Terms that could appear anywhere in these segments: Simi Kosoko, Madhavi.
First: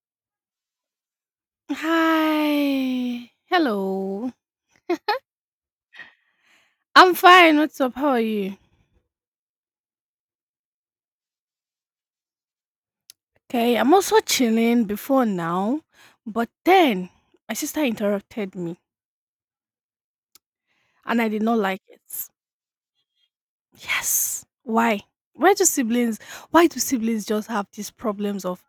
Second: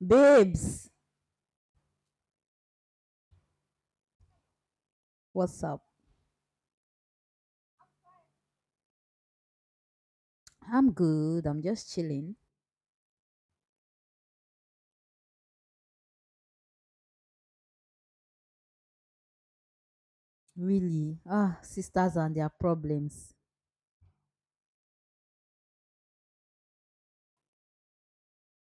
Babes, Hi. Hello. what's up? I'm fine. What's up? How are you? I'm good. I'm just chilling. Okay, I'm also chilling before now, but then my sister interrupted me Really? and I did Ah, not like it. sisters and their problems. Yes. Why? Why do siblings why do siblings just have these problems of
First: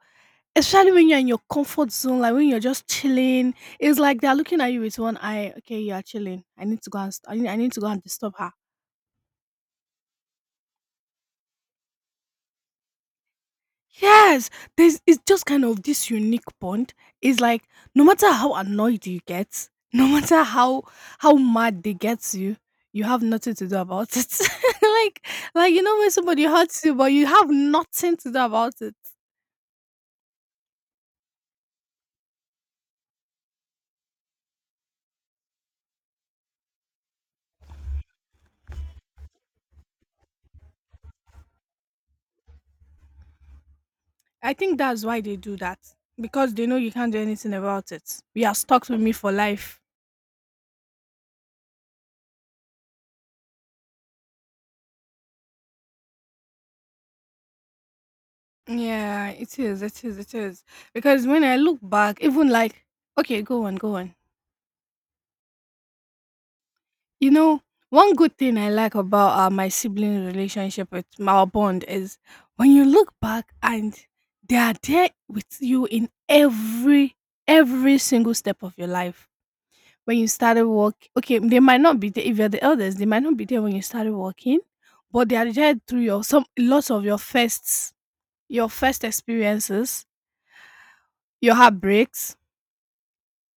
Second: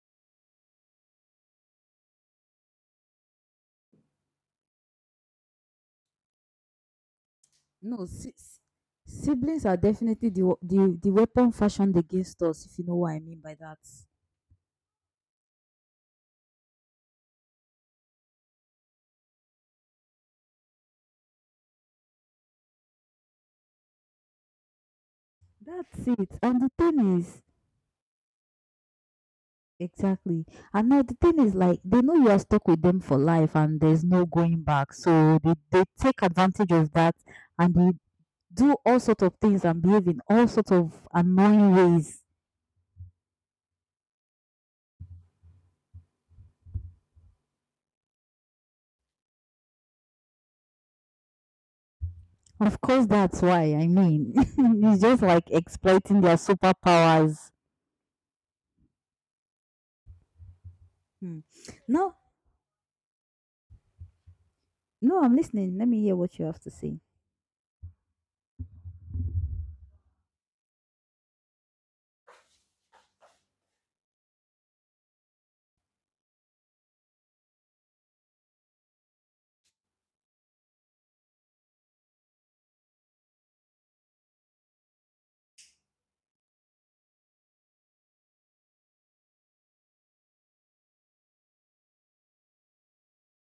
especially when you're in your comfort zone, like when you're just chilling, it's like they're looking at you with one eye. Okay, you are chilling. I need to go and No, disturb her. sis- Siblings are definitely the, wa- the weapon fashioned against us, if you know what I mean by that. Yes, there's it's just kind of this unique bond. It's like no matter how annoyed you get, no matter how mad they get you, you have nothing to do about it. like like you know That's when it. somebody And the hurts you, but thing you is, have nothing to do about it. exactly. And now the thing is, like, they know you are stuck with them for life and there's no going back. So they take advantage of that and they do all sorts of things and behave in all sorts of annoying ways. I think that's why they do that because they know you can't do anything about it. You are stuck with me for life. Of course, that's why. I mean, it's just like exploiting their superpowers. Yeah, it is. It is. It is. Because Hmm. when I look No, back, even like okay, go on, go on. no, I'm listening. Let me hear what you have to say. You know, one good thing I like about my sibling relationship with our bond is when you look back and they are there with you in every single step of your life. When you started work, okay, they might not be there if you're the eldest. They might not be there when you started working, but they are there through your some lots of your firsts, your first experiences, your heartbreaks,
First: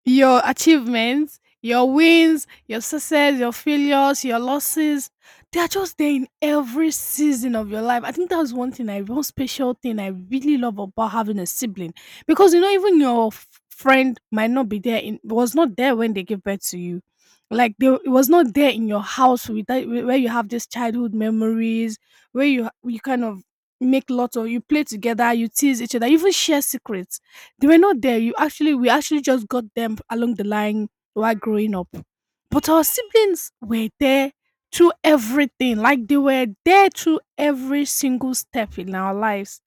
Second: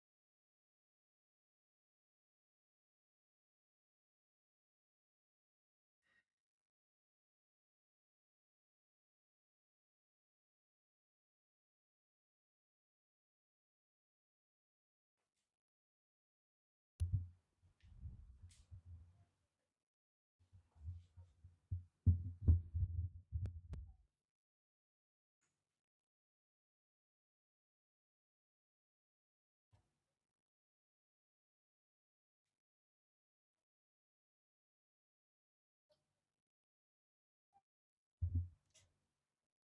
your achievements, your wins, your success, your failures, your losses. They are just there in every season of your life. I think that's one special thing I really love about having a sibling. Because you know, even your friend might not be there in was not there when they gave birth to you. Like they it was not there in your house with that, where you have these childhood memories, where you kind of make lots of you play together, you tease each other, you even share secrets they were not there. We actually just got them along the line while growing up. But our siblings were there through everything. Like they were there through every single step in our lives.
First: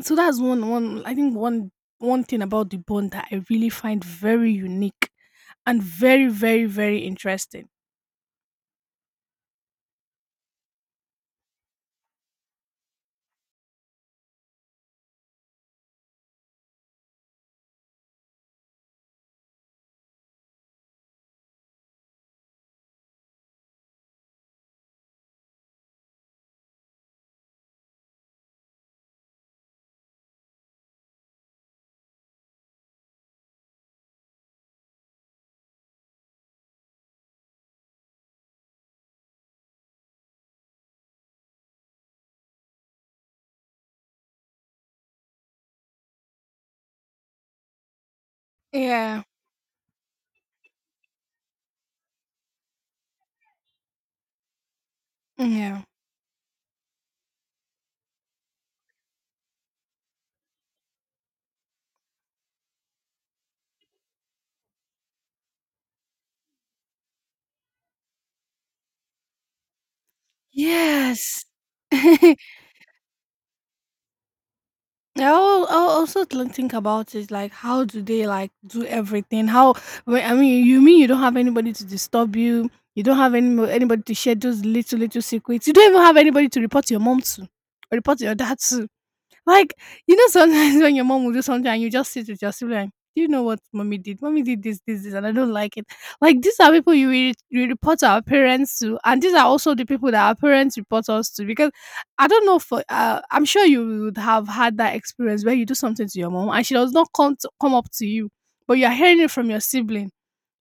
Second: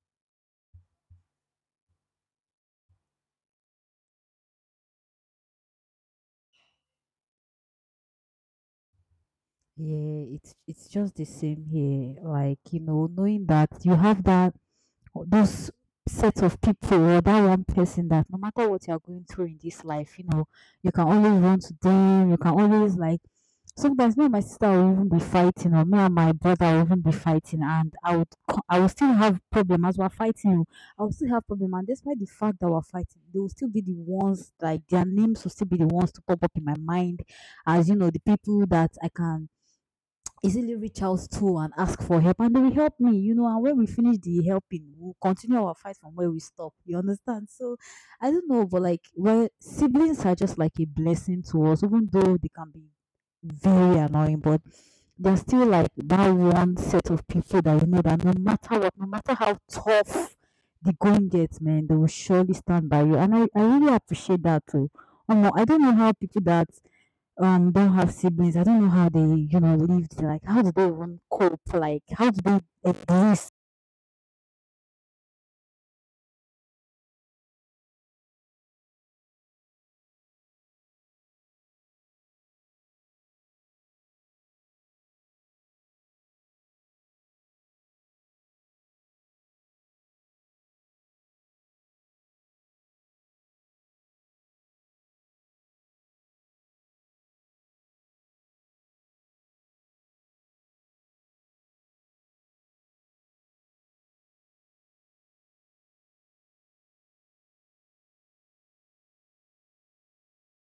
So that's one one I think one one thing about the bond that I really find very unique and very, very, very interesting. Yeah, it's just the same here. Like, you know, knowing that you have that those sets of people or that one person that no matter what you're going through in this life, you know, you can always run to them, you can always like sometimes me and my sister will even be fighting or me and my brother will even be fighting and I will still have problem as we're fighting. Oh, I will still have problem, and despite the fact that we're fighting, they will still be the ones, like their names will still be the ones to pop up in my mind as, you know, the people that I can easily reach out to and ask for help, and they will help me, you know. And when we finish the helping, we'll continue our fight from where we stop, you understand. So I don't know, but like, Yeah. well, siblings are just like a blessing to us even though they can be very annoying. But they're still Yeah. like that one set of people that you know that no matter what, no matter how tough the going gets, man, they will surely stand by you. And I really appreciate that too. I don't know how people that don't have siblings. I don't know how they, you know, lived. Like, how do they even Yes. cope? Like, how do they exist? I also think about it like how do they like do everything? How I mean you don't have anybody to disturb you, you don't have anybody to share those little little secrets, you don't even have anybody to report to your mom to or report to your dad to. Like, sometimes when your mom will do something and you just sit with your sibling, "Do you know what mommy did? Mommy did this, this, this, and I don't like it." Like, these are people you report our parents to, and these are also the people that our parents report us to. Because I don't know for I'm sure you would have had that experience where you do something to your mom and she does not come up to you, but you are hearing it from your sibling.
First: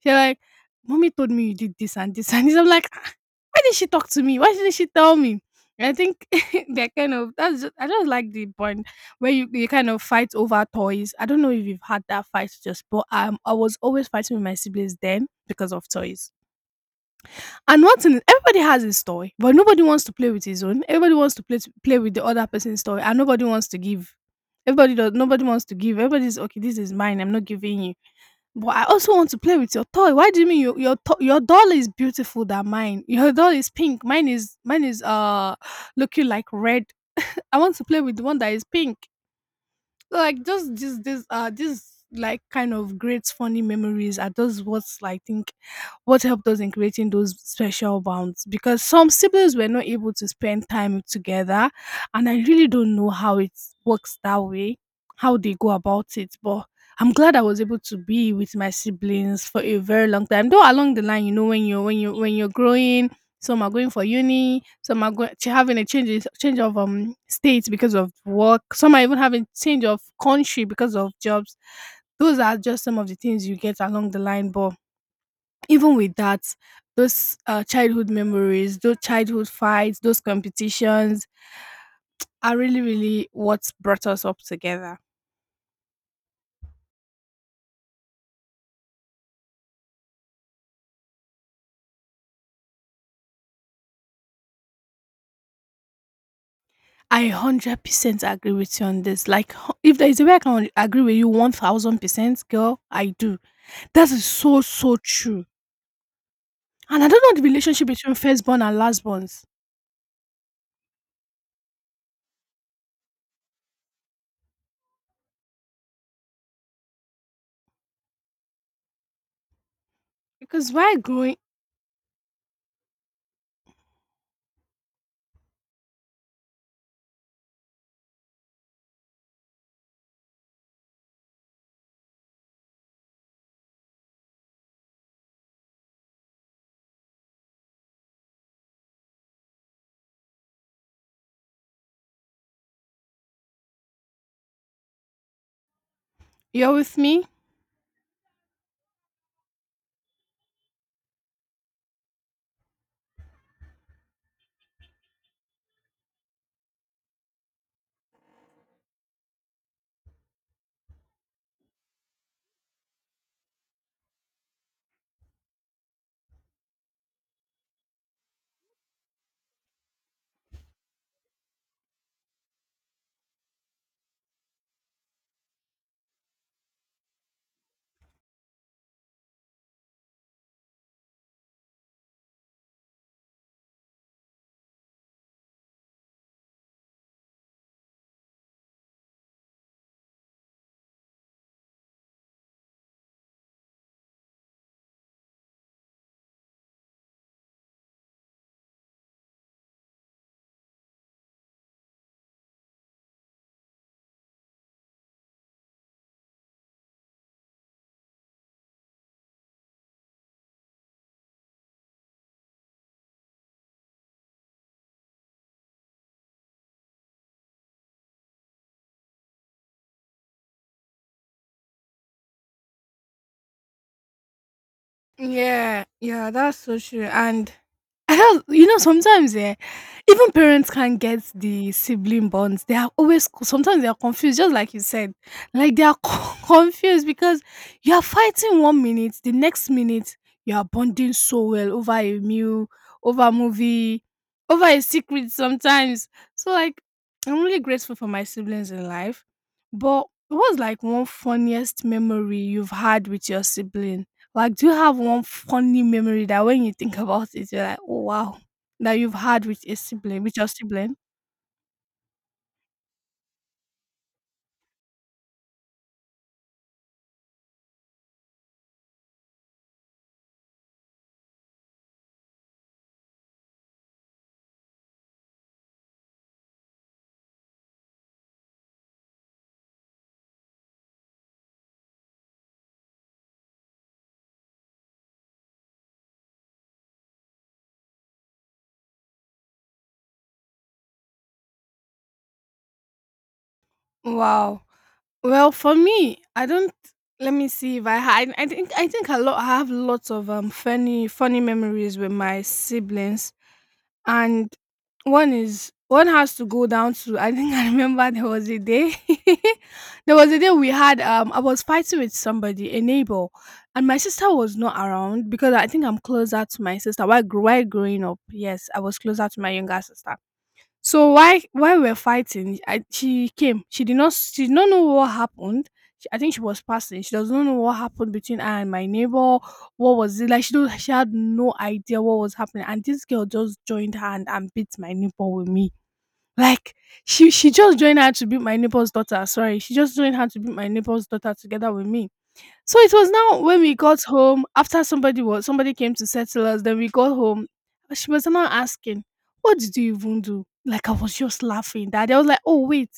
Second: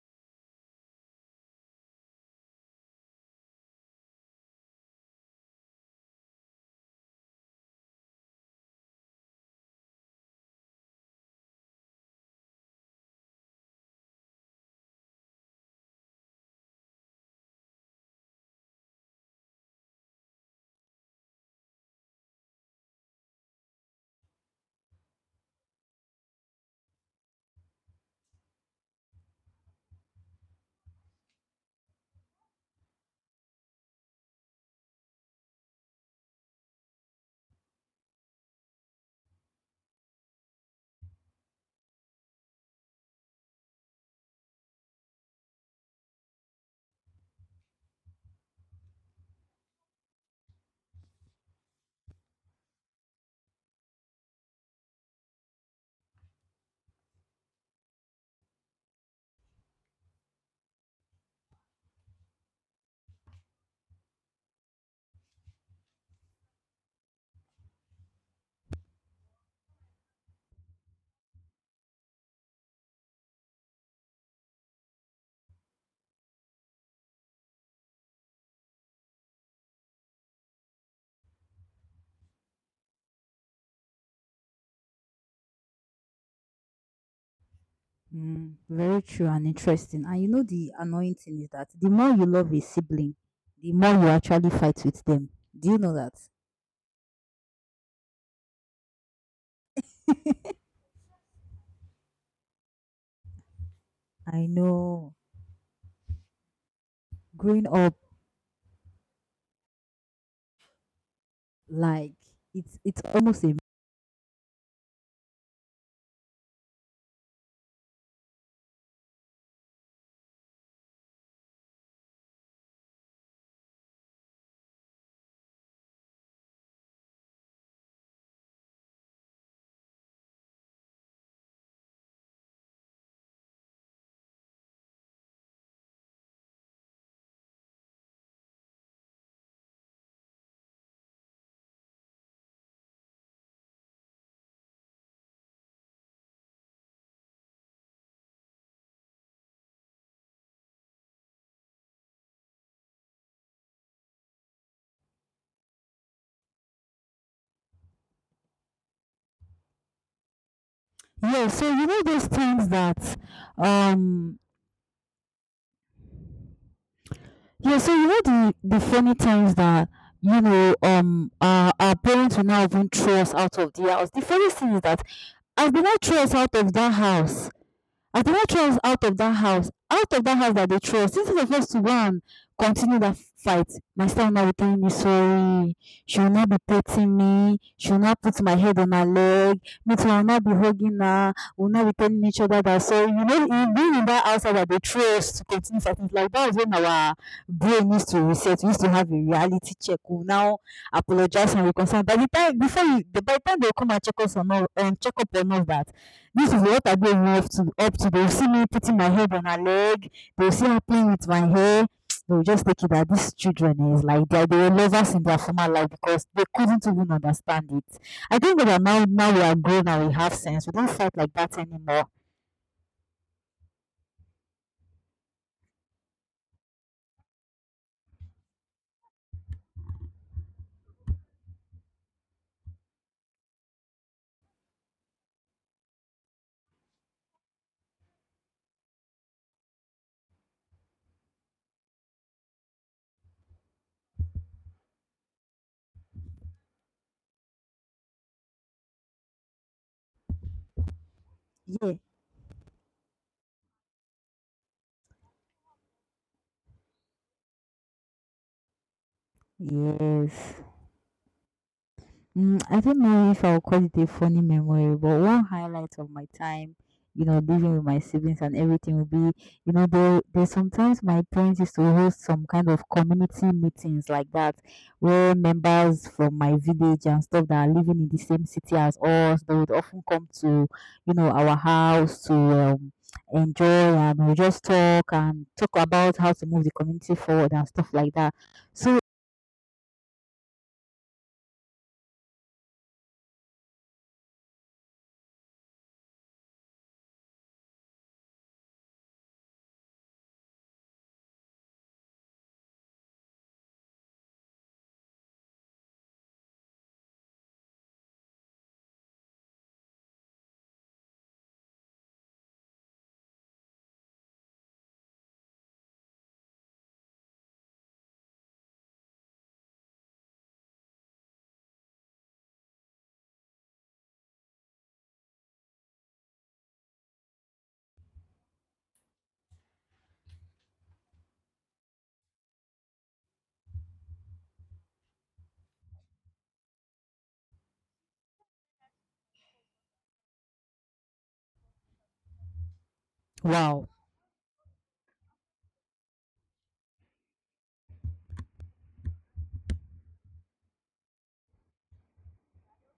You're like, "Mommy told me you did this and this and this." I'm like, why did she talk to me? Why didn't she tell me? And I think they're kind of that's just, I just like the point where you kind of fight over toys. I don't know if you've had that fight just, but I was always fighting with my siblings then because of toys. And one thing, is, everybody has his toy, but nobody wants to play with his own. Everybody wants to play with the other person's toy, and nobody wants to give. Everybody does. Nobody wants to give. Everybody's okay. This is mine. I'm not giving you but I also want to play with your toy. Why do you mean your doll is beautiful than mine? Your doll is pink. Mine is looking like red. I want to play with the one that is pink, like just this like kind of great funny memories are those what's like think what helped us in creating those special bonds, because some siblings were not able to spend time together and I really don't know how it works that way, how they go about it, but I'm glad I was able to be with my siblings for a very long time, though along the line, you know, when you're growing, some are going for uni. Some are going having a change of states because of work. Some are even having change of country because of jobs. Those are just some of the things you get along the line. But even with that, those childhood memories, those childhood fights, those competitions are really, really what brought us up together. Mm, very true and interesting. And you know, the annoying thing is that the more you love a sibling, the more you actually fight with them. Do you know that? I 100% agree with you on this. Like, if there is a way I can agree with you 1000%, girl, I do. That is I so, so know. true. And I don't know the Growing relationship up, between firstborn and lastborns. like it's almost a Because while growing, you're with me? Yeah, so you know those things that um Yeah, so you know the funny times that, you know, our parents will now even throw us out of the house. The funny thing is that as they now throw us out of that house, I did not throw us out of that house, out of that house that they threw us. Instead of us to go and continue that fight, my sister will not be telling me sorry. She will not be petting me. She will not put my head on her leg. Me too, I will not be hugging her. We will not be telling each other that. So, you know, in being in that outside that they threw us to continue fighting, like, that is when our brain needs to reset. We used to have a reality check. We will now apologize and reconcile. By the time they will come and check up on all that, this is what I gave me up to. Up to they'll see me putting my head on her leg. They'll see her playing with my hair. They'll just take it that these children is like they were lovers in their former life because they couldn't even understand it. I think that now we are grown and we have sense. We don't fight like that anymore. Yeah, yeah, that's so true. And I don't you know, sometimes, even parents can't get the sibling bonds. They are always Sometimes they are confused, just like you said. Like, they are confused because you are fighting one minute, the next minute, you are bonding so well over a meal, over a movie, over a secret sometimes. So, like, I'm really grateful for my siblings in life. But what's, like, one funniest Yeah. memory you've had with your sibling? Like, do you have one funny memory that when you think about it, you're like, "Oh wow," that you've had with a sibling, Yes. with your sibling? Mm, I don't know if I'll call it a funny memory, but one highlight of my time, you know, living with my siblings and everything will be, you know, there's sometimes my parents used to host some kind of community meetings like that, where members from my village and stuff that are living in the same city as us, they would often come to, you know, our house to enjoy, and we just talk and talk about how to move the community forward and stuff like that. So Wow. Well, for me, I don't. Let me see if I had. I think a lot. I have lots of funny funny memories with my siblings. And one has to go down to I think I remember there was a day there was a day we had I was fighting with somebody, a neighbor, and my sister was not around because I think I'm closer to my sister, while growing up. Yes, I was closer to my younger sister. So why while we're fighting, she came. She did not know what happened. I think she was passing. She does not know what happened between her and my neighbor. What was it like? She don't. She had no idea what was happening. And this girl just joined her and, beat my neighbor with me. Like she just joined her to beat my neighbor's daughter. Sorry, she just joined her to beat my neighbor's daughter together with me. So it was now when we wow. got home, after somebody came to settle us, then we got home. She was now asking, "What did you even do?" Like, I was just laughing. That I was like, "Oh wait,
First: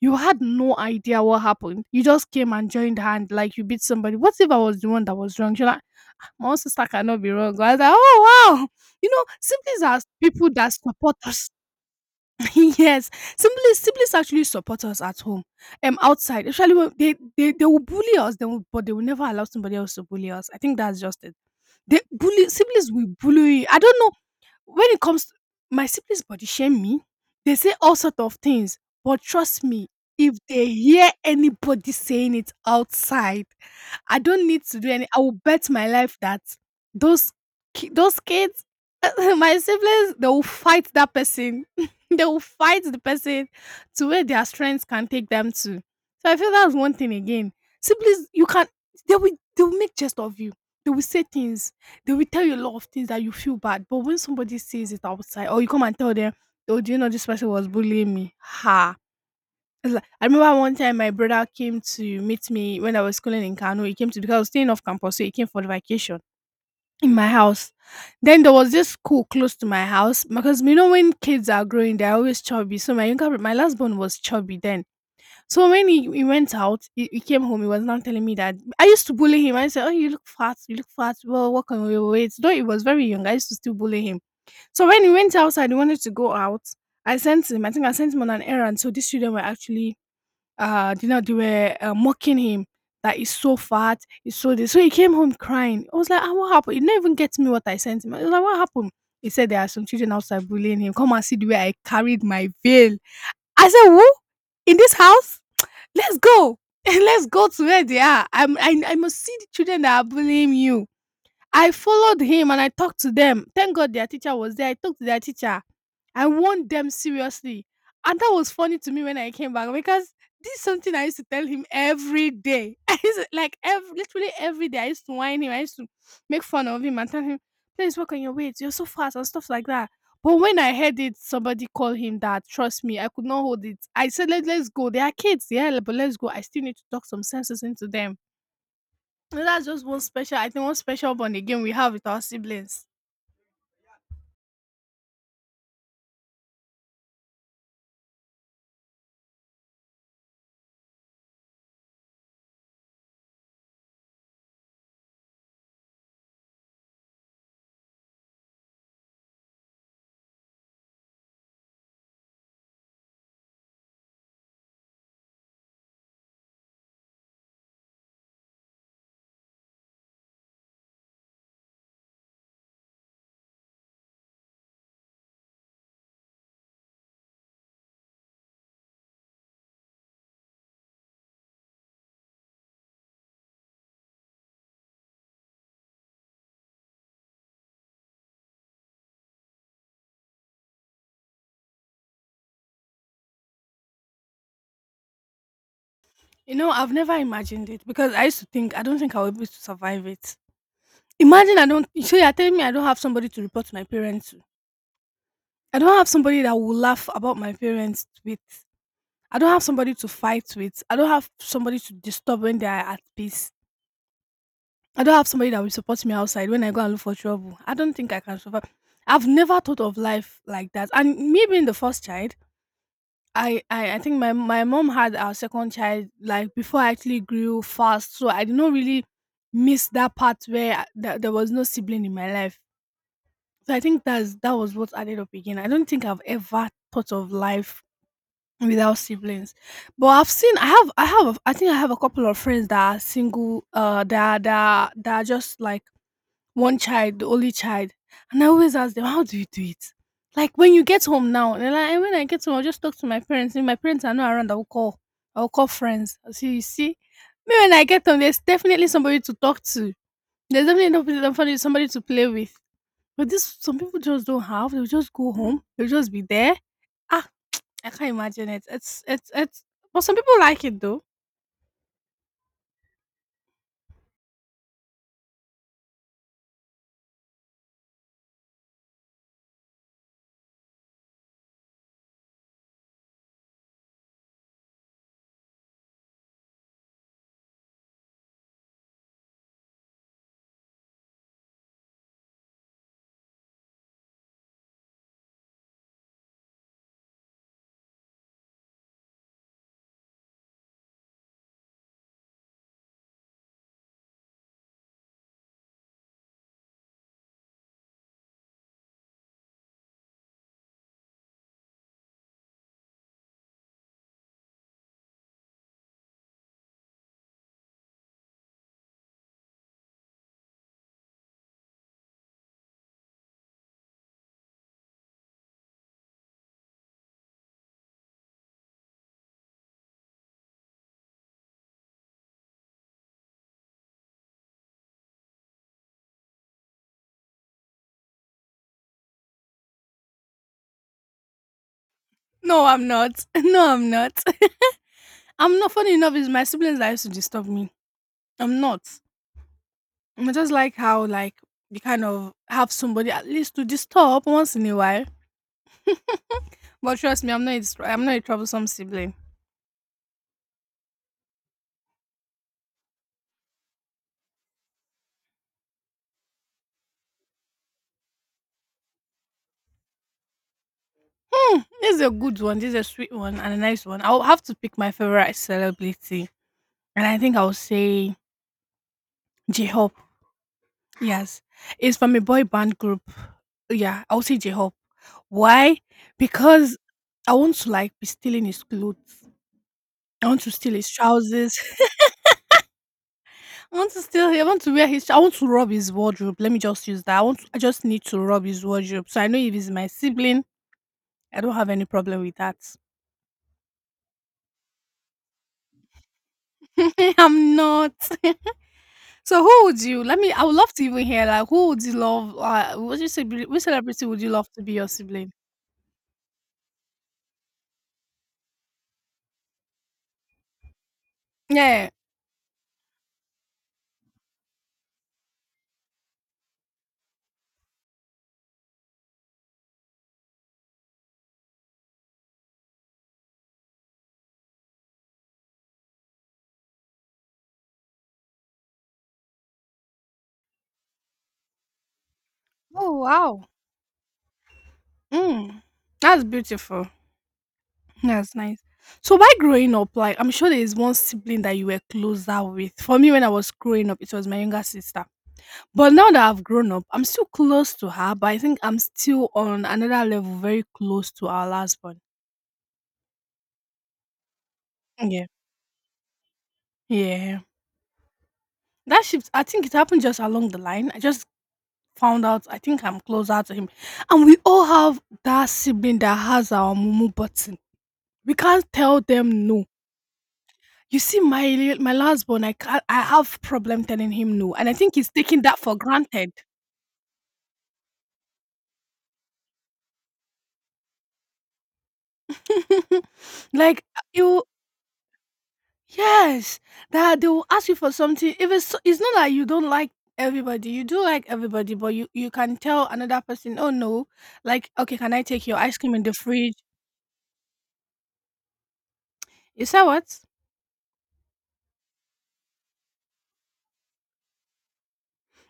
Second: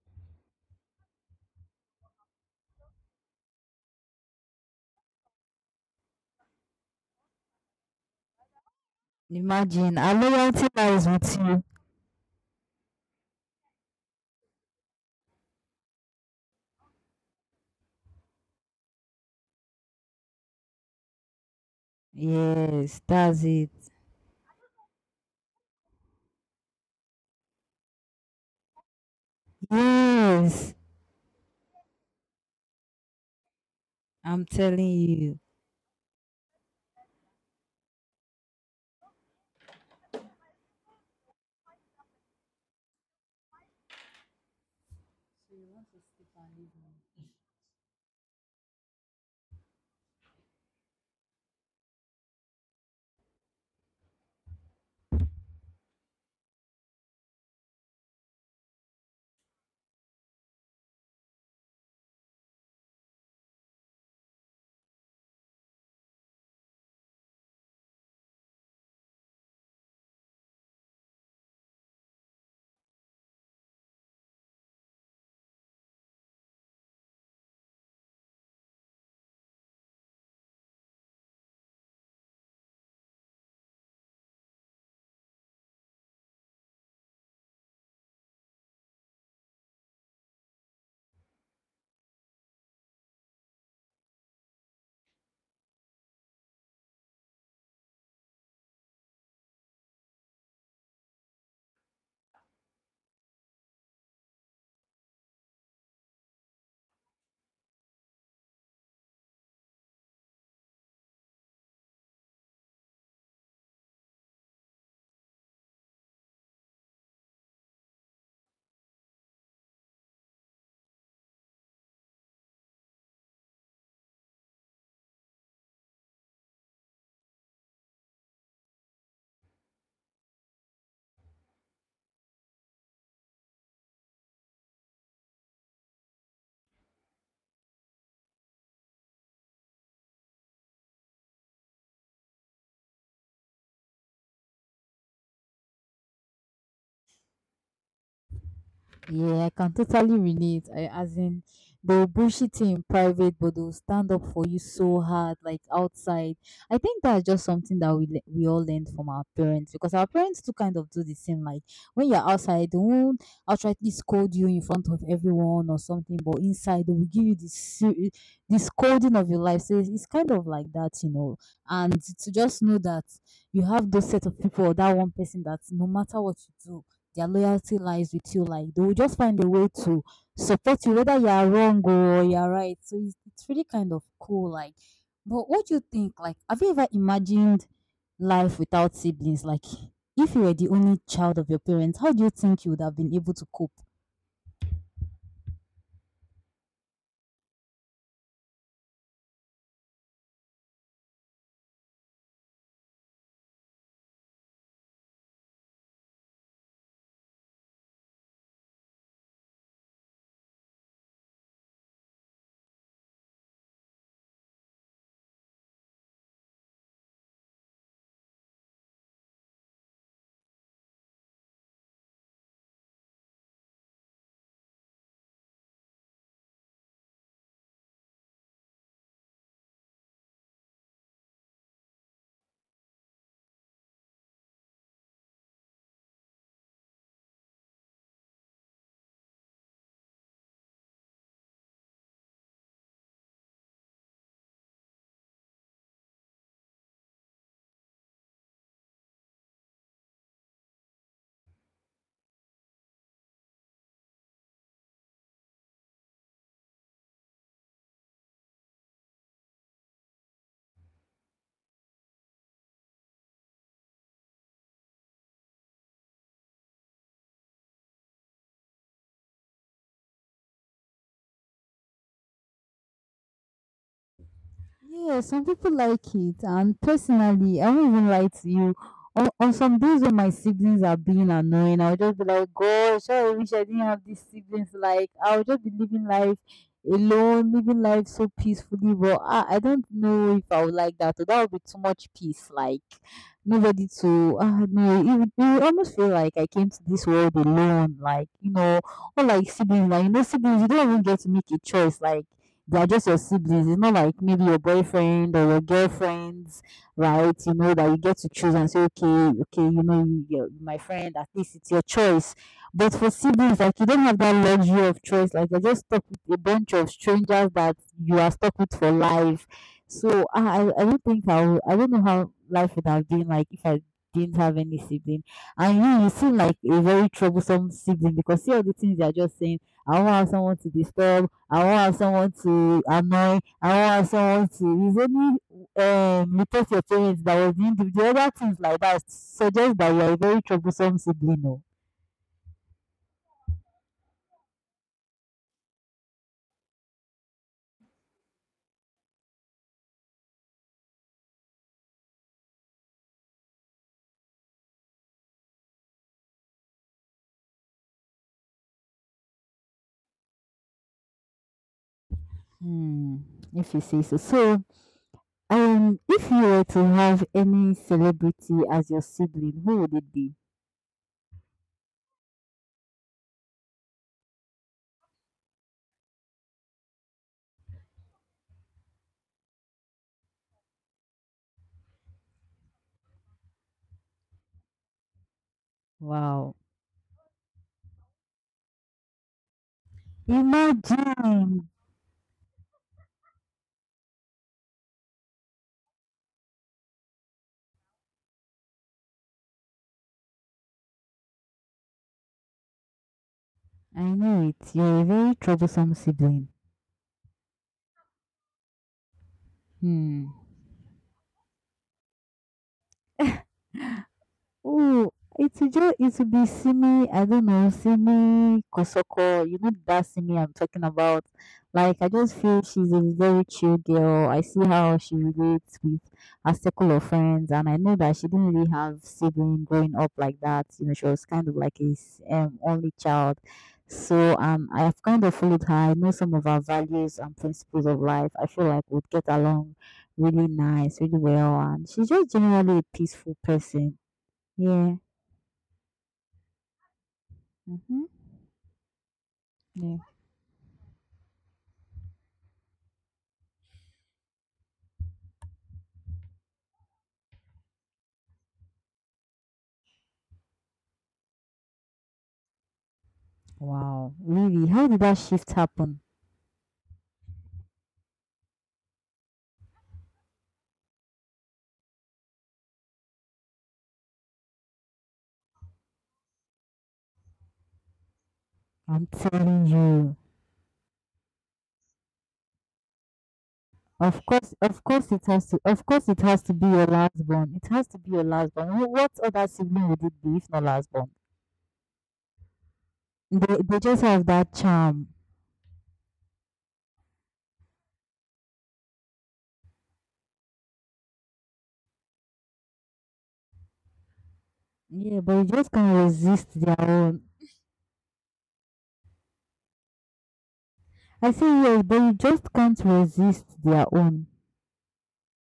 you had no idea what happened. You just came and joined hand like you beat somebody. What if I was the one that was wrong?" She's like, "Ah, my own sister cannot be wrong." I was like, "Oh wow, you know, siblings Imagine, are our people loyalty that lies support with us." you. Yes, siblings actually support us at home, outside. Actually, when they will bully us, they will, but they will never allow somebody else to bully us. I think that's just it. They bully siblings Yes, will that's bully. it. I don't know when it comes to my siblings body shame me, they say all sort of things, but trust me, if they Yes, hear anybody saying it outside, I I'm don't need to telling do any I will you. bet my life that those those kids my siblings they will fight that person. They will fight the person to where their strengths can take them to. So I feel that's one thing again. Siblings, you can they will they will make jest of you. They will say things, they will tell you a lot of things that you feel bad, but when somebody says it outside, or you come and tell them, "Oh, do you know this person was bullying me?" Ha! It's like, I remember one time my brother came to meet me when I was schooling in Kano. He came to Because I was staying off campus, so he came for the vacation in my house. Then there was this school close to my house. Because you know, when kids are growing, they're always chubby. So my last born was chubby then, so when he went out, he came home. He was now telling me that I used to bully him. I said, "Oh, you look fat. You look fat. Well, work on your weight." Though he was very young, I used to still bully him. So when he went outside, he wanted to go out. I sent him. I think I sent him on an errand. So these children were actually, they were mocking him that he's so fat, he's so this. So he came home crying. I was like, "What happened?" He didn't even get me what I sent him. I was like, "What happened?" He said there are some children outside bullying him. Come and see the way I carried my veil. I said, "Who in this house? Let's go!" Let's go to where they are. I must see the children that are bullying you. I followed him and I talked to them. Thank God their teacher was there. I talked to their teacher. I warned them seriously. And that was funny to me when I came back because this is something I used to tell him every day. I used to, like every literally every day I used to whine him, I used to make fun of him and tell him, please work on your weight, you're so fast and stuff like that. But when I heard it, somebody call him that. Trust me, I could not hold it. I said, Let's go. They are kids, yeah, but let's go. I still need to talk some senses into them. And that's just one special, I think, one special bond again we have with our siblings. Yeah, I can totally relate. I, as in, they'll bullshit you in private, but they'll stand up for you so hard, like outside. I think that's just something that we all learned from our parents because our parents too kind of do the same. Like when you're outside, they won't outrightly scold you in front of everyone or something, but inside they will give you this scolding of your life. So it's kind of like that, you know. And to just know that you have those set of people or that one person that no matter what you do, their loyalty lies with you. Like, they will just find a way to support you, whether you are wrong or you are right. So it's really kind of cool. Like, but what do you think? Like, have you ever imagined life without siblings? Like, if you were the only child of your parents, how do you think you would have been able to cope? You know, I've never imagined it because I used to think I don't think I'll be able to survive it. Imagine I don't. So you're telling me I don't have somebody to report to my parents to. I don't have somebody that will laugh about my parents with. I don't have somebody to fight with. I don't have somebody to disturb when they are at peace. I don't have somebody that will support me outside when I go and look for trouble. I don't think I can survive. I've never thought of life like that. And me being the first child, I think my mom had our second child like before I actually grew fast, so I did not really miss that part where there was no sibling in my life. So I think that was what added up again. I don't think I've ever thought of life without siblings, but I think I have a couple of friends that are single, that are just like one child, the only child, and I always ask them, "How do you do it?" Like when you get home now, and like when I get home, I'll just talk to my parents. If my parents are not around, I'll call. I'll call friends. I'll say, "You see, me when I get home, there's definitely somebody to talk to. There's definitely somebody to play with." But this, some people just don't have. They'll just go home. They'll just be there. Ah, I can't imagine it. It's. But some people like it though. Yeah, some people like it, and personally, I won't even lie to you. On some days when my siblings are being annoying, I'll just be like, "Gosh, I wish I didn't have these siblings." Like, I'll just be living life alone, living life so peacefully. But I don't know if I would like that. Or that would be too much peace. Like, nobody to. No, you would almost feel like I came to this world alone. Like, you know, or like siblings, like, you know, siblings, you don't even get to make a choice. Like, they are just your siblings. It's not like maybe your boyfriend or your girlfriends, right? You know that you get to choose and say, okay, okay, you know, you're my friend. At least it's your choice. But for siblings, like, you don't have that luxury of choice. Like, you're just stuck with a bunch of strangers that you are stuck with for life. So I don't think I will, I don't know how life would have been like if I didn't have any sibling. And you seem like a very troublesome sibling because see all the things they are just saying. I don't have someone to disturb. I won't have someone to annoy. I won't have someone to. It's report your parents that was individual. Other things like that suggest that you are a very troublesome sibling. Oh. No, I'm not. No, I'm not. I'm not. Funny enough, it's my siblings that used to disturb me. I'm not. I just like how like you kind of have somebody at least to disturb once in a while. But trust me, I'm not a troublesome sibling. Hmm. If you say so. So, if you were to have any celebrity as your sibling, who would it be? Hmm, this is a good one. This is a sweet one and a nice one. I'll have to pick my favorite celebrity, and I think I'll say J Hope. Yes, it's from a boy band group. Yeah, I'll say J Hope. Why? Wow. Because I want to like be stealing his clothes. I want to steal his trousers. Imagine! I want to steal. I want to rob his wardrobe. Let me just use that. I want to, I just need to rob his wardrobe. So I know if he's my sibling, I don't have any problem with that. I know it. You're a very troublesome sibling. I'm not. So who would you let Hmm. me I would love to even hear like who would you love what you say which celebrity would you love to be your Oh, sibling? it will be Simi, I don't know, Simi Kosoko. You know that Simi I'm talking about. Yeah. Like, I just feel she's a very chill girl. I see how she relates with her circle of friends, and I know that she didn't really have sibling growing up like that. You know, she was kind of like only child. So I have kind of followed her. I know some of her values and principles of life. I feel like we'd get along really nice, really well, and she's just generally a Oh, peaceful wow. person, yeah. Mm. That's beautiful. Mhm. That's nice. So by growing up, Yeah. like I'm sure there is one sibling that you were closer with. For me, when I was growing up, it was my younger sister. But now that I've grown up, I'm still close to her, but I think I'm still on another level, very close to our last one. Wow. Really? How did that Yeah. shift happen? Yeah. That shift, I think it happened just along the line. I just found out, I think I'm closer to him. And we all have that sibling that has our mumu button. We can't tell I'm them no. telling you. You see, my last born, I can't, I have problem telling him no, and I Of think course he's it taking has that to, for of course it granted. has to be your last born. It has to be your last born. What other sibling would it be if not last born? They Like just have you, that charm. yes, that they will ask you for something. If it's so, it's not like you don't like everybody, you do like everybody, but you can tell another person, oh no, like okay, can Yeah, I but you take your just ice cream can't in the resist fridge? their own. You say what? I say yes, but you just can't resist their own.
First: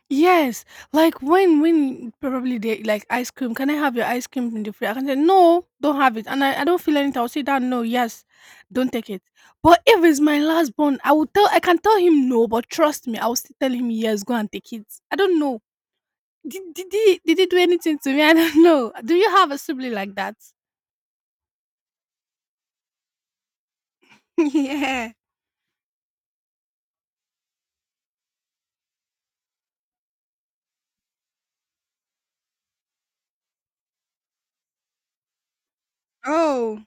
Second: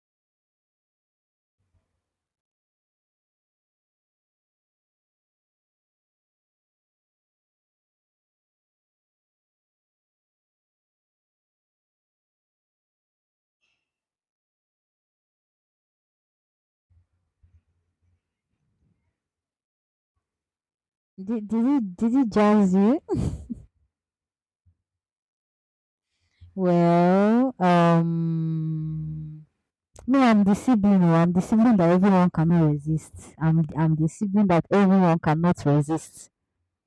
Yes, like when probably they like ice cream. Can I have your ice cream in the fridge? I can say no, don't have it, and I don't feel anything. I'll say that no, yes, don't take it. But if it's my last born, I will tell. I can tell him no, but trust me, I will still tell him yes, go and take it. I don't know. Did he do anything to me? I don't know. Do you have a sibling like that? Did it jazz you? Yeah. Well, me, I'm the sibling. Oh, I'm the sibling that everyone cannot resist. I'm the sibling that everyone cannot resist. Oh,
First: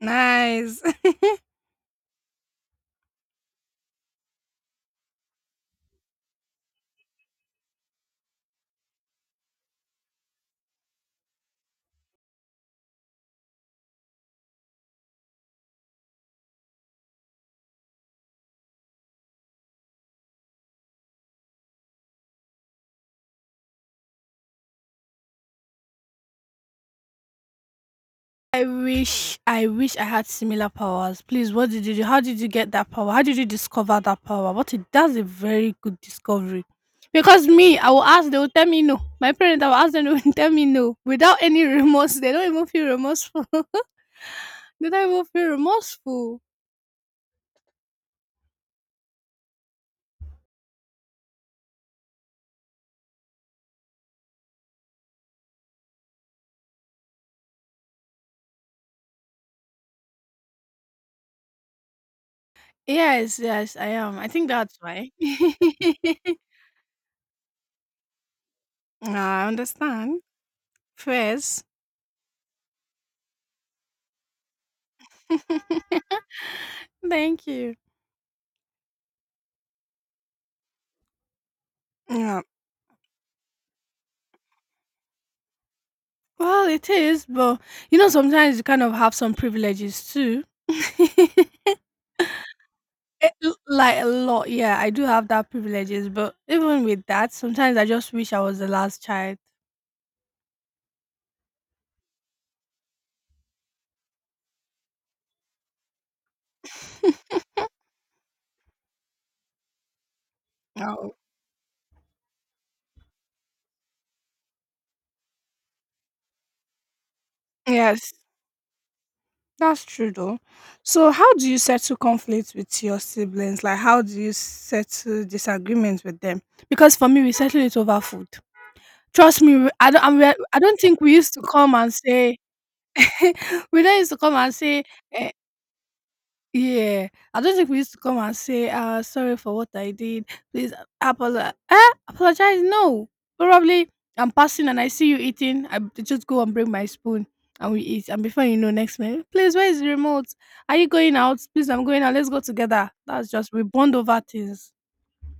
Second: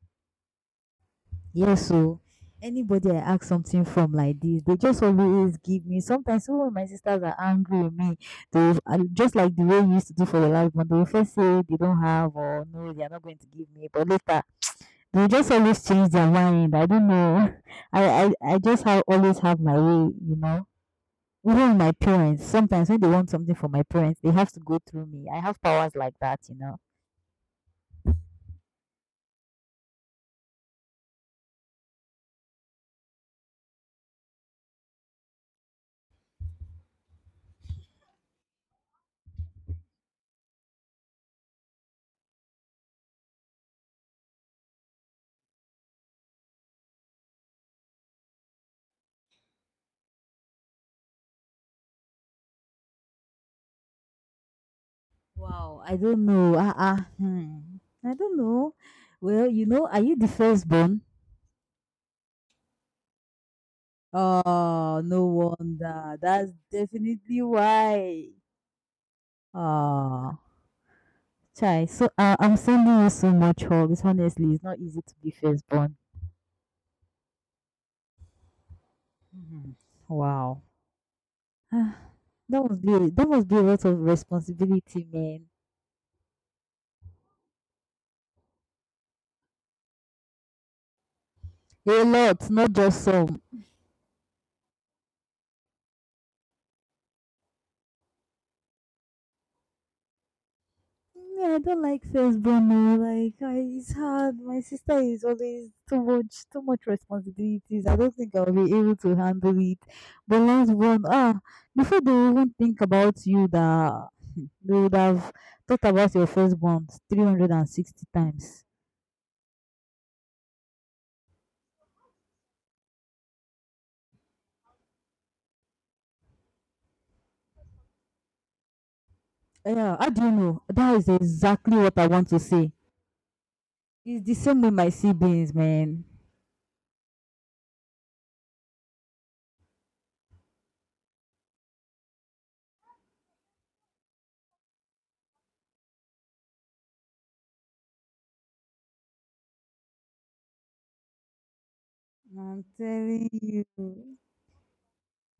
nice. Yes, so anybody I ask something from like this, they just always give me. Sometimes even when my sisters are angry with me, just like the way you used to do for the last one. They will first say they don't have, or no, they are not going to give me. But later, they will just always change their mind. I don't know. I just have always have my way, you know. Even my parents sometimes when they want something from my parents, they have to go through me. I have powers like that, you know. I wish I had similar powers. Please, what did you do? How did you get that power? How did you discover that power? What it that's a very good discovery. Because me, I will ask, they will tell me no. My parents, I will ask them, they will tell me no. Without any remorse. They don't even feel remorseful. They don't even feel remorseful. Wow, I don't know. Ah, ah, hmm. I don't know, well, you know, are you the firstborn? Yes, yes, I am. I think that's Oh, why. no wonder. That's definitely why. Ah, I understand. Ah, First. chai, so I'm sending you so much love. It's honestly, it's not easy to be firstborn. Thank you. Mhm. Wow. Ah, Yeah. that must be a lot of responsibility, man. Well, it is, but you know, sometimes you kind of have some privileges too. A lot, not just some. Eh, like a lot, yeah. I do have that privileges, but even with that, sometimes I just wish I was the last child. Yeah, I don't like first born. No, like I, it's hard. My sister is always too much responsibilities. I don't think I'll be able to handle it. But last born, Oh, ah, before they even think about you, that they would have thought about your firstborn 360 yes, times. that's true though. So, how do you settle conflicts with your siblings? Like, how do you settle disagreements with them? Because for me, we settle it over food. Trust me, we- I Yeah, don't. how do you I'm, I know? don't That think is we used to come exactly and what I want say to say. we don't used to It's the come and same with say, my eh, siblings, man. yeah, I don't think we used to come and say, sorry for what I did. Please apologize. Eh? Apologize? No. Probably I'm passing and I see you eating. I b- just go and bring my spoon and we eat. And before you know, next minute, please, where is the remote? Are you going out? Please, I'm going out. Let's go I'm together. telling That's just, we bond you. over things.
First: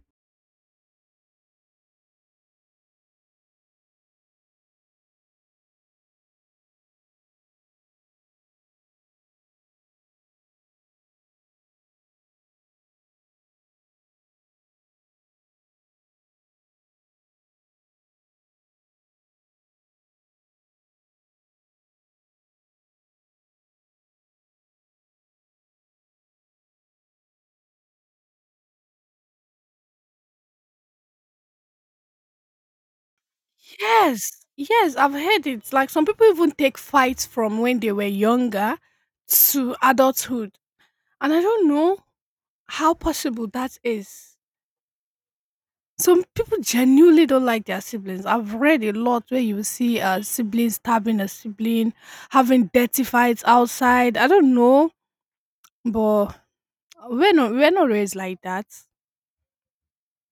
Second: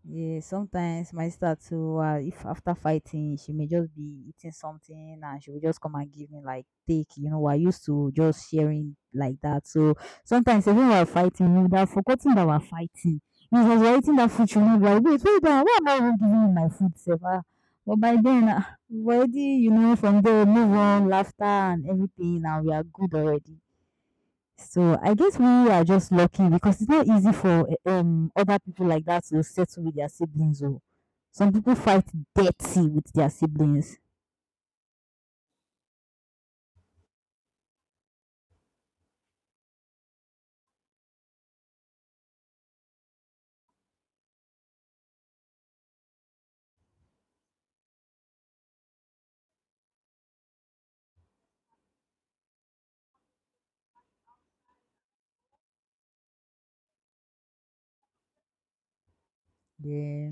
Yeah, sometimes my sister too, if after fighting, she may just be eating something and she will just come and give me like take. You know, we're used to just sharing like that. So sometimes even while fighting, we would have forgotten that we're fighting. If I was eating that food, she would be like, wait, wait, why am I even giving you my food, Seva? But by then, already, you know, from there, move on, laughter and everything, and we are good already. So I guess we are just lucky because it's not easy for other people like that to settle with their siblings. Or some people fight dirty with their siblings. Yes. Yes, I've heard it. Like some people even take fights from when they were younger to adulthood. And I don't know how possible that is. Some people genuinely don't like their siblings. I've read a lot where you see a sibling stabbing a sibling, having dirty fights outside. I don't know, but we're not raised like that. Yeah,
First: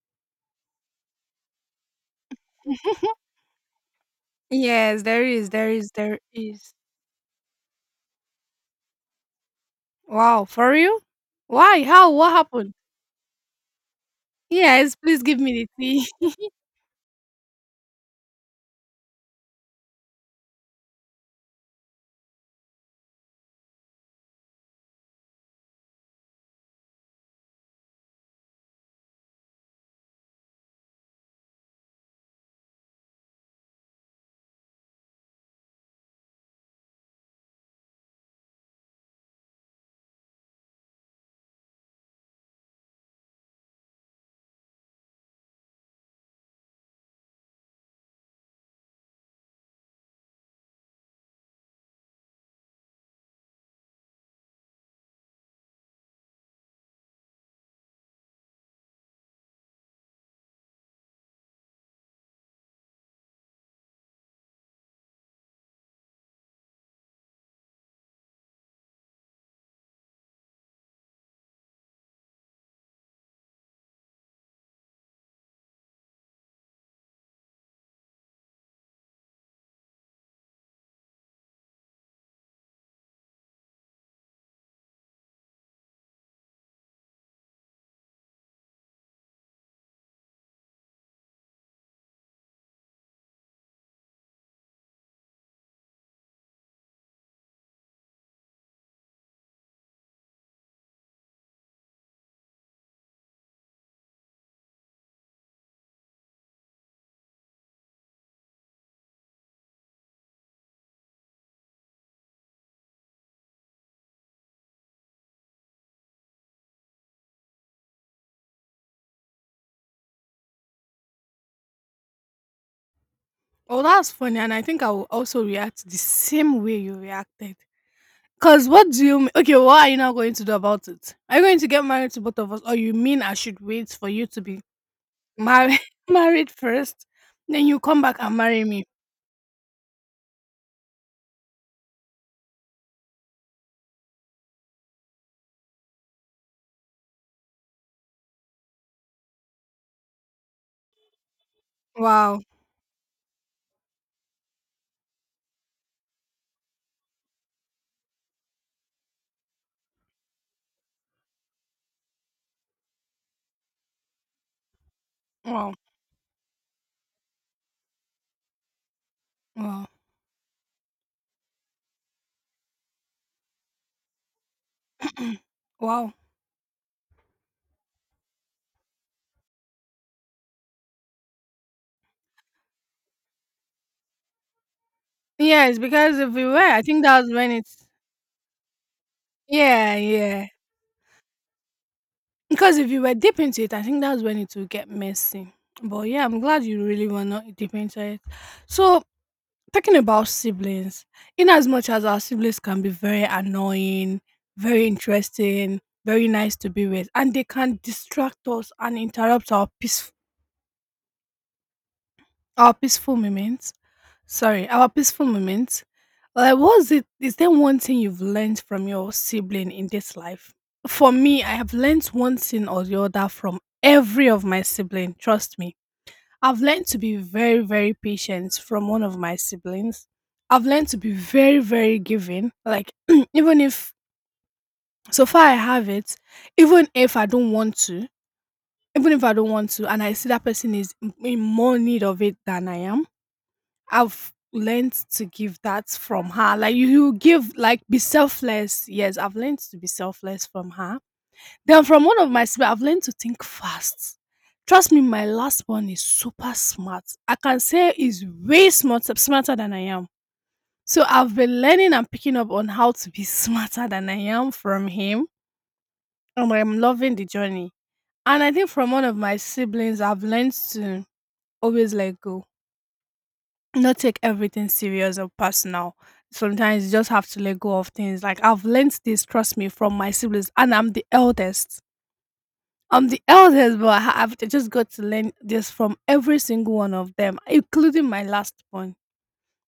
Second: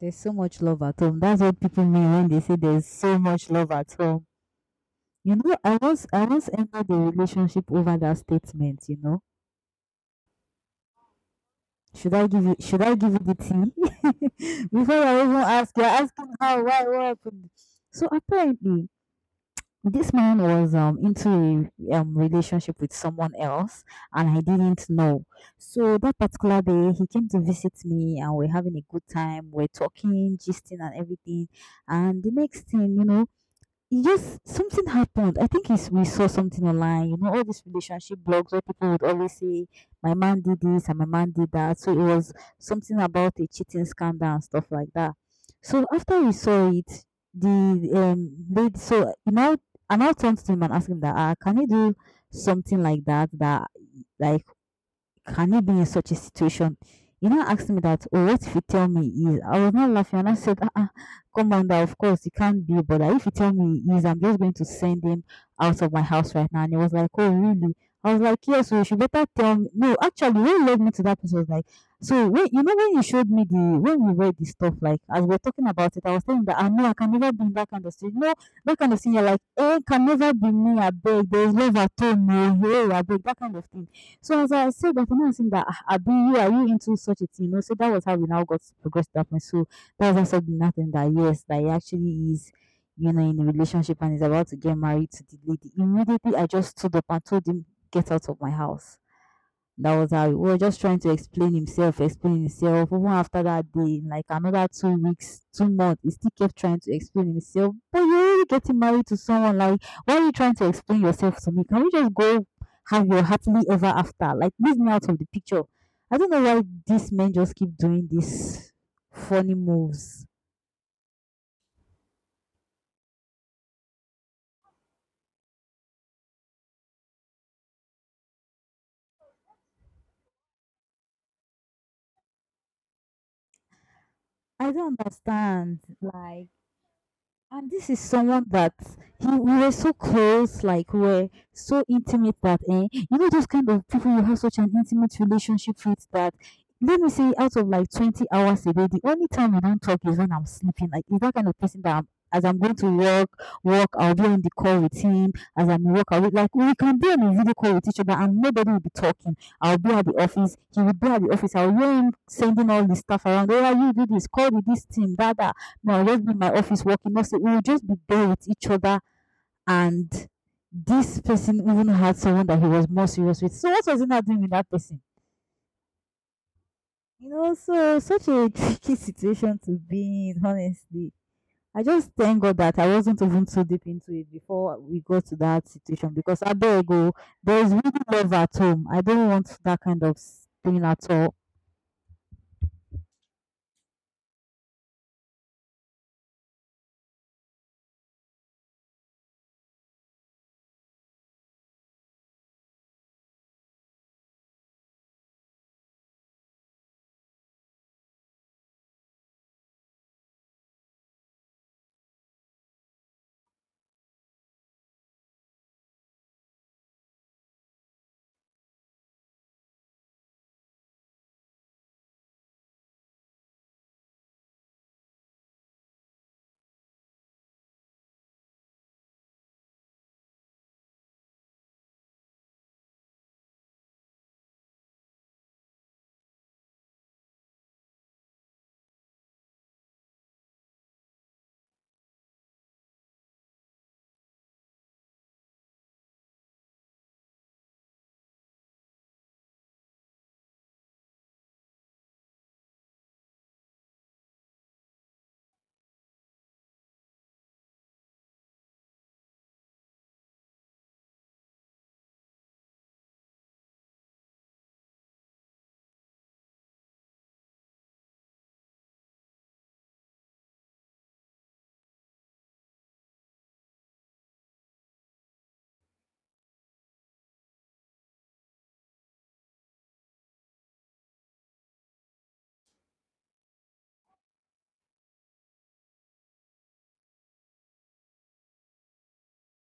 there's so much love at home. That's what people mean when they say there's so much love at home. Yes, there You is, know, there I is, once there I once is. entered a relationship over that statement. You know, Wow, for real? Why? How? should I What give you happened? should I give you the tea Yes, before I please even give me ask? You're the asking tea. how, why, what happened. So apparently this man was into a relationship with someone else, and I didn't know. So that particular day he came to visit me and we're having a good time, we're talking, gisting and everything, and the next thing you know, yes, something happened. I think it's, we saw something online. You know, all these relationship blogs where people would always say, "My man did this and my man did that." So it was something about a cheating scandal and stuff like that. So after we saw it, the lady, so you know, I now turned to him and asked him that, "Can you do something like that? That like, can it be in such a situation?" You know, asked me that, oh, what if you tell me he is? I was not laughing and I said, ah, ah, Commander, of course, it can't be, but if you tell me he is, I'm just going to send him out of my house right now. And he was like, oh, really? I was like, yes, so you should better tell me. No, actually, when what led me to that place, I was like, so when, you know, when you showed me the, when we read the stuff, like, as we're talking about it, I was telling that, I know I can never be in that kind of situation. No, that kind of thing, you're like, eh, can never be me, I beg, there's love at home, no, hey, I beg, that kind of thing. So as I said that, you know, I think that ah, Abi, you are you into such a thing? You know, so that was how we now got to progress to that point. So that was also nothing that, yes, that he actually is, you know, in a relationship and is about to get married to the lady. Immediately I just stood up and told him, get out of my house. That was how we were just trying to explain himself, explain himself. Even after that day, in like another 2 weeks, 2 months, he still kept trying to explain himself. But you're already getting married to someone. Like, why are you trying to explain yourself to me? Can we just go have your happily ever after? Like, leave me out of the picture. I don't know why these men just keep doing these funny moves. Oh, that's funny, and I think I will also react the same way you reacted. Cause what do you m- okay? What are you now going to do about it? Are you going to get married to both of us, or you mean I should wait for you to be I don't married understand. Like, married first, then and you this is come back and someone marry that me? he, we were so close, like we were so intimate that, eh, you know, those kind of people you have such an intimate relationship with that, let me say, out of like 20 hours a day, the only time we don't talk is when I'm sleeping. Like, he's that kind of person that I'm, Wow, as I'm going to work, work, I'll be on the call with him. As I'm work, I'll be, like, we can be on a video call with each other and nobody will be talking. I'll be at the office. He will be at the office. I'll hear him sending all this stuff around. Oh, you do this, call with this team, that, wow, no, I'll just be in my office working. Also, we will just be there with each other. wow, And this person even had someone that he was more serious with. So what was he not doing with that person? wow. You know, so such a tricky situation to be in, honestly. I just thank God that I wasn't even too deep into it before we got to that Yes, situation because if because we I were, I beg think you, that's when there is it's really love at home. I don't want that yeah, kind of yeah. s- thing at all. Because if you were deep into it, I think that's when it will get messy. But yeah, I'm glad you really were not deep into it. So, talking about siblings, in as much as our siblings can be very annoying, very interesting, very nice to be with, and they can distract us and interrupt our peace, our peaceful moments. Sorry, our peaceful moments. Like, what's it? Is there one thing you've learned from your sibling in this life? For me, I have learned one thing or the other from every of my sibling. Trust me, I've learned to be very, very patient from one of my siblings. I've learned to be very, very giving. Like, even if so far I have it, even if I don't want to, even if I don't want to, and I see that person is in more need of it than I am, I've learned to give that from her. Like, you give, like, be selfless. Yes, I've learned to be selfless from her. Then from one of my sibling, I've learned to think fast. Trust me, my last one is super smart. I can say he's way smart, smarter than I am. So I've been learning and picking up on how to be smarter than I am from him, and I'm loving the journey. And I think from one of my siblings, I've learned to always let go, not take everything serious or personal. Sometimes you just have to let go of things. Like, I've learned this, trust me, from my siblings, and I'm the eldest. I'm the eldest, but I I've just got to learn this from every single one of them, including my last one.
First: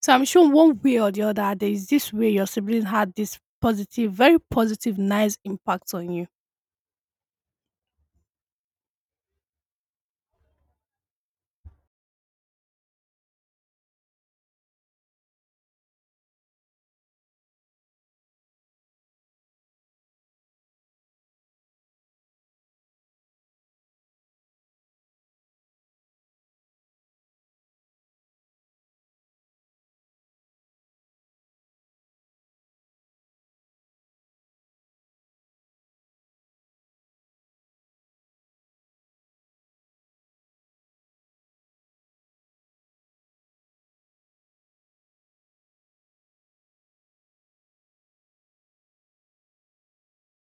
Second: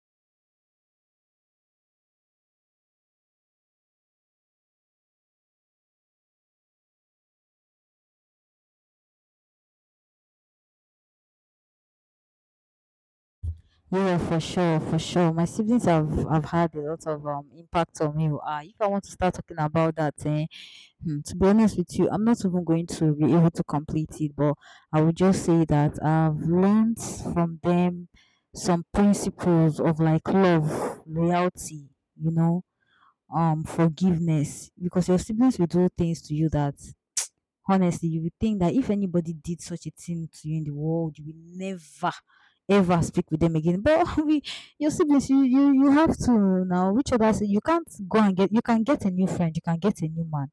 So I'm sure one way or the other, there is this way your siblings had this positive, very positive, nice impact on you. Yeah, for sure, for sure. My siblings have had a lot of impact on me. If I want to start talking about that, eh, hmm, to be honest with you, I'm not even going to be able to complete it, but I would just say that I've learned from them some principles of like love, loyalty, you know, forgiveness, because your siblings will do things to you that, honestly, you would think that if anybody did such a thing to you in the world, you will never ever speak with them again. But we, your siblings, you have to now. Which other si- you can't go and get. You can get a new friend. You can get a new man.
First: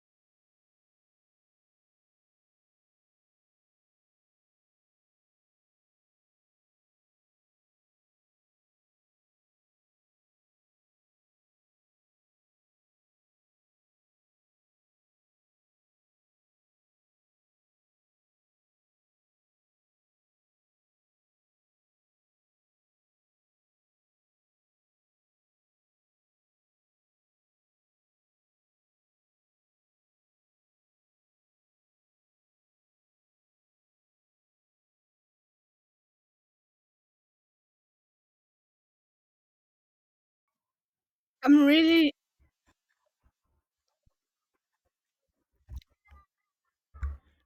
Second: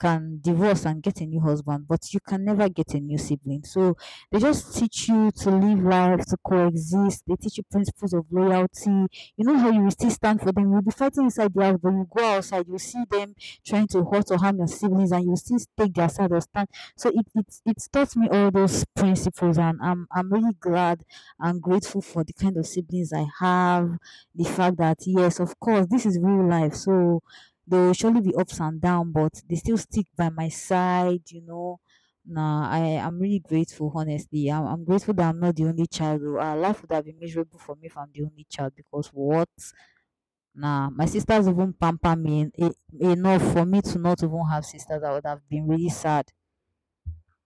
Can divorce and get a new husband, but you can never get a new sibling. So they just teach you to live life, to coexist. They teach you principles of loyalty. You know how you will still stand for them. You'll be fighting inside the house, but you go outside, you see them trying to hurt or harm your siblings and you still take their side or stand. So it taught me all those principles and I'm really glad and grateful for the kind of siblings I have, the fact that yes, of course, this is real life. So there will surely be ups and downs, but they still stick by my side, you know. Nah, I am really grateful, honestly. I'm grateful that I'm not the only child, though. Life would have been miserable for me if I'm the only child because what? Nah, my sisters I'm even pamper really me enough for me to not even have sisters. I would have been really sad.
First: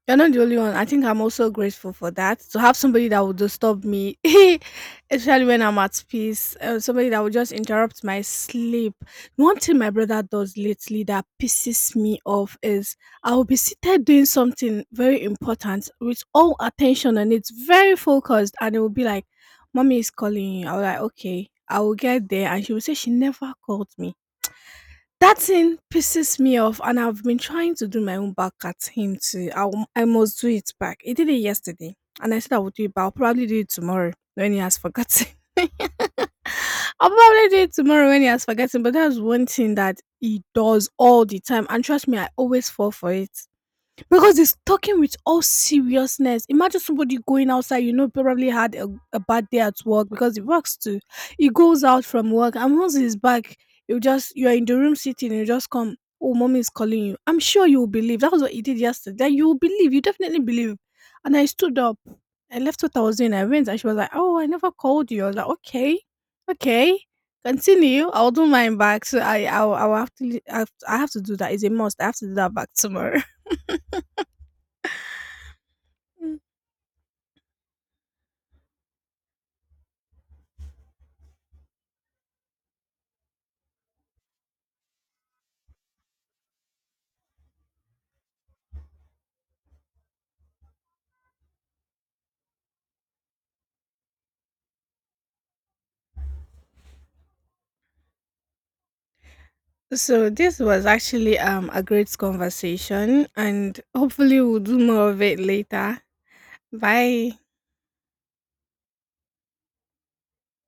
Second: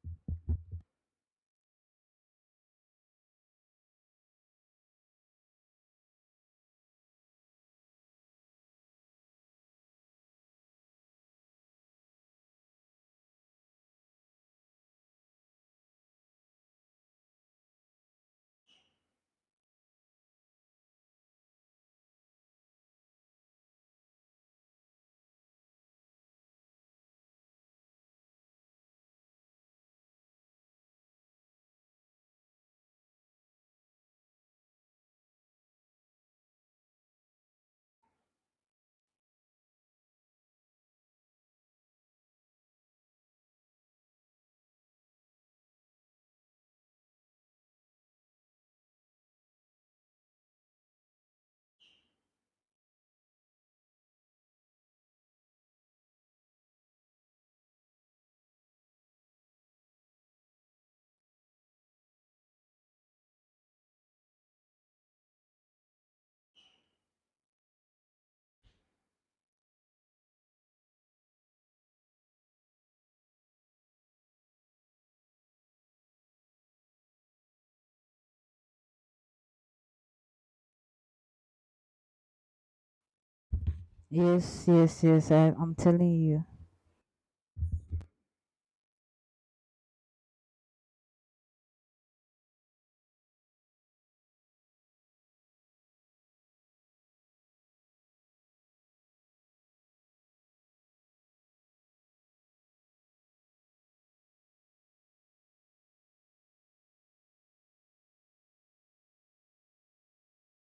You're not the only one. I think I'm also grateful for that. To have somebody that would disturb me, especially when I'm at peace, somebody that would just interrupt my sleep. One thing my brother does lately that pisses me off is I'll be seated doing something very important with all attention and it's very focused, and it will be like, Mommy is calling you. I'll like, okay, I will get there. And she will say, she never called me. That thing pisses me off and I've been trying to do my own back at him too. I must do it back. He did it yesterday and I said I would do it, but I'll probably do it tomorrow when he has forgotten. I'll probably do it tomorrow when he has forgotten, but that's one thing that he does all the time. And trust me, I always fall for it. Because he's talking with all seriousness. Imagine somebody going outside, you know, probably had a bad day at work because he works too. He goes out from work and once he's back, you're in the room sitting, you just come, oh, mommy is calling you. I'm sure you will believe. That was what he did yesterday. You will believe, you definitely believe. And I stood up. I left what I was doing. I went and she was like, oh, I never called you. I was like, okay, okay. Continue. I'll do mine back. So I will have to, I have to do that. It's a must. I have to do that back tomorrow. Yes, yes, yes. I'm telling you. So this was actually a great conversation and hopefully we'll do more of it later. Bye.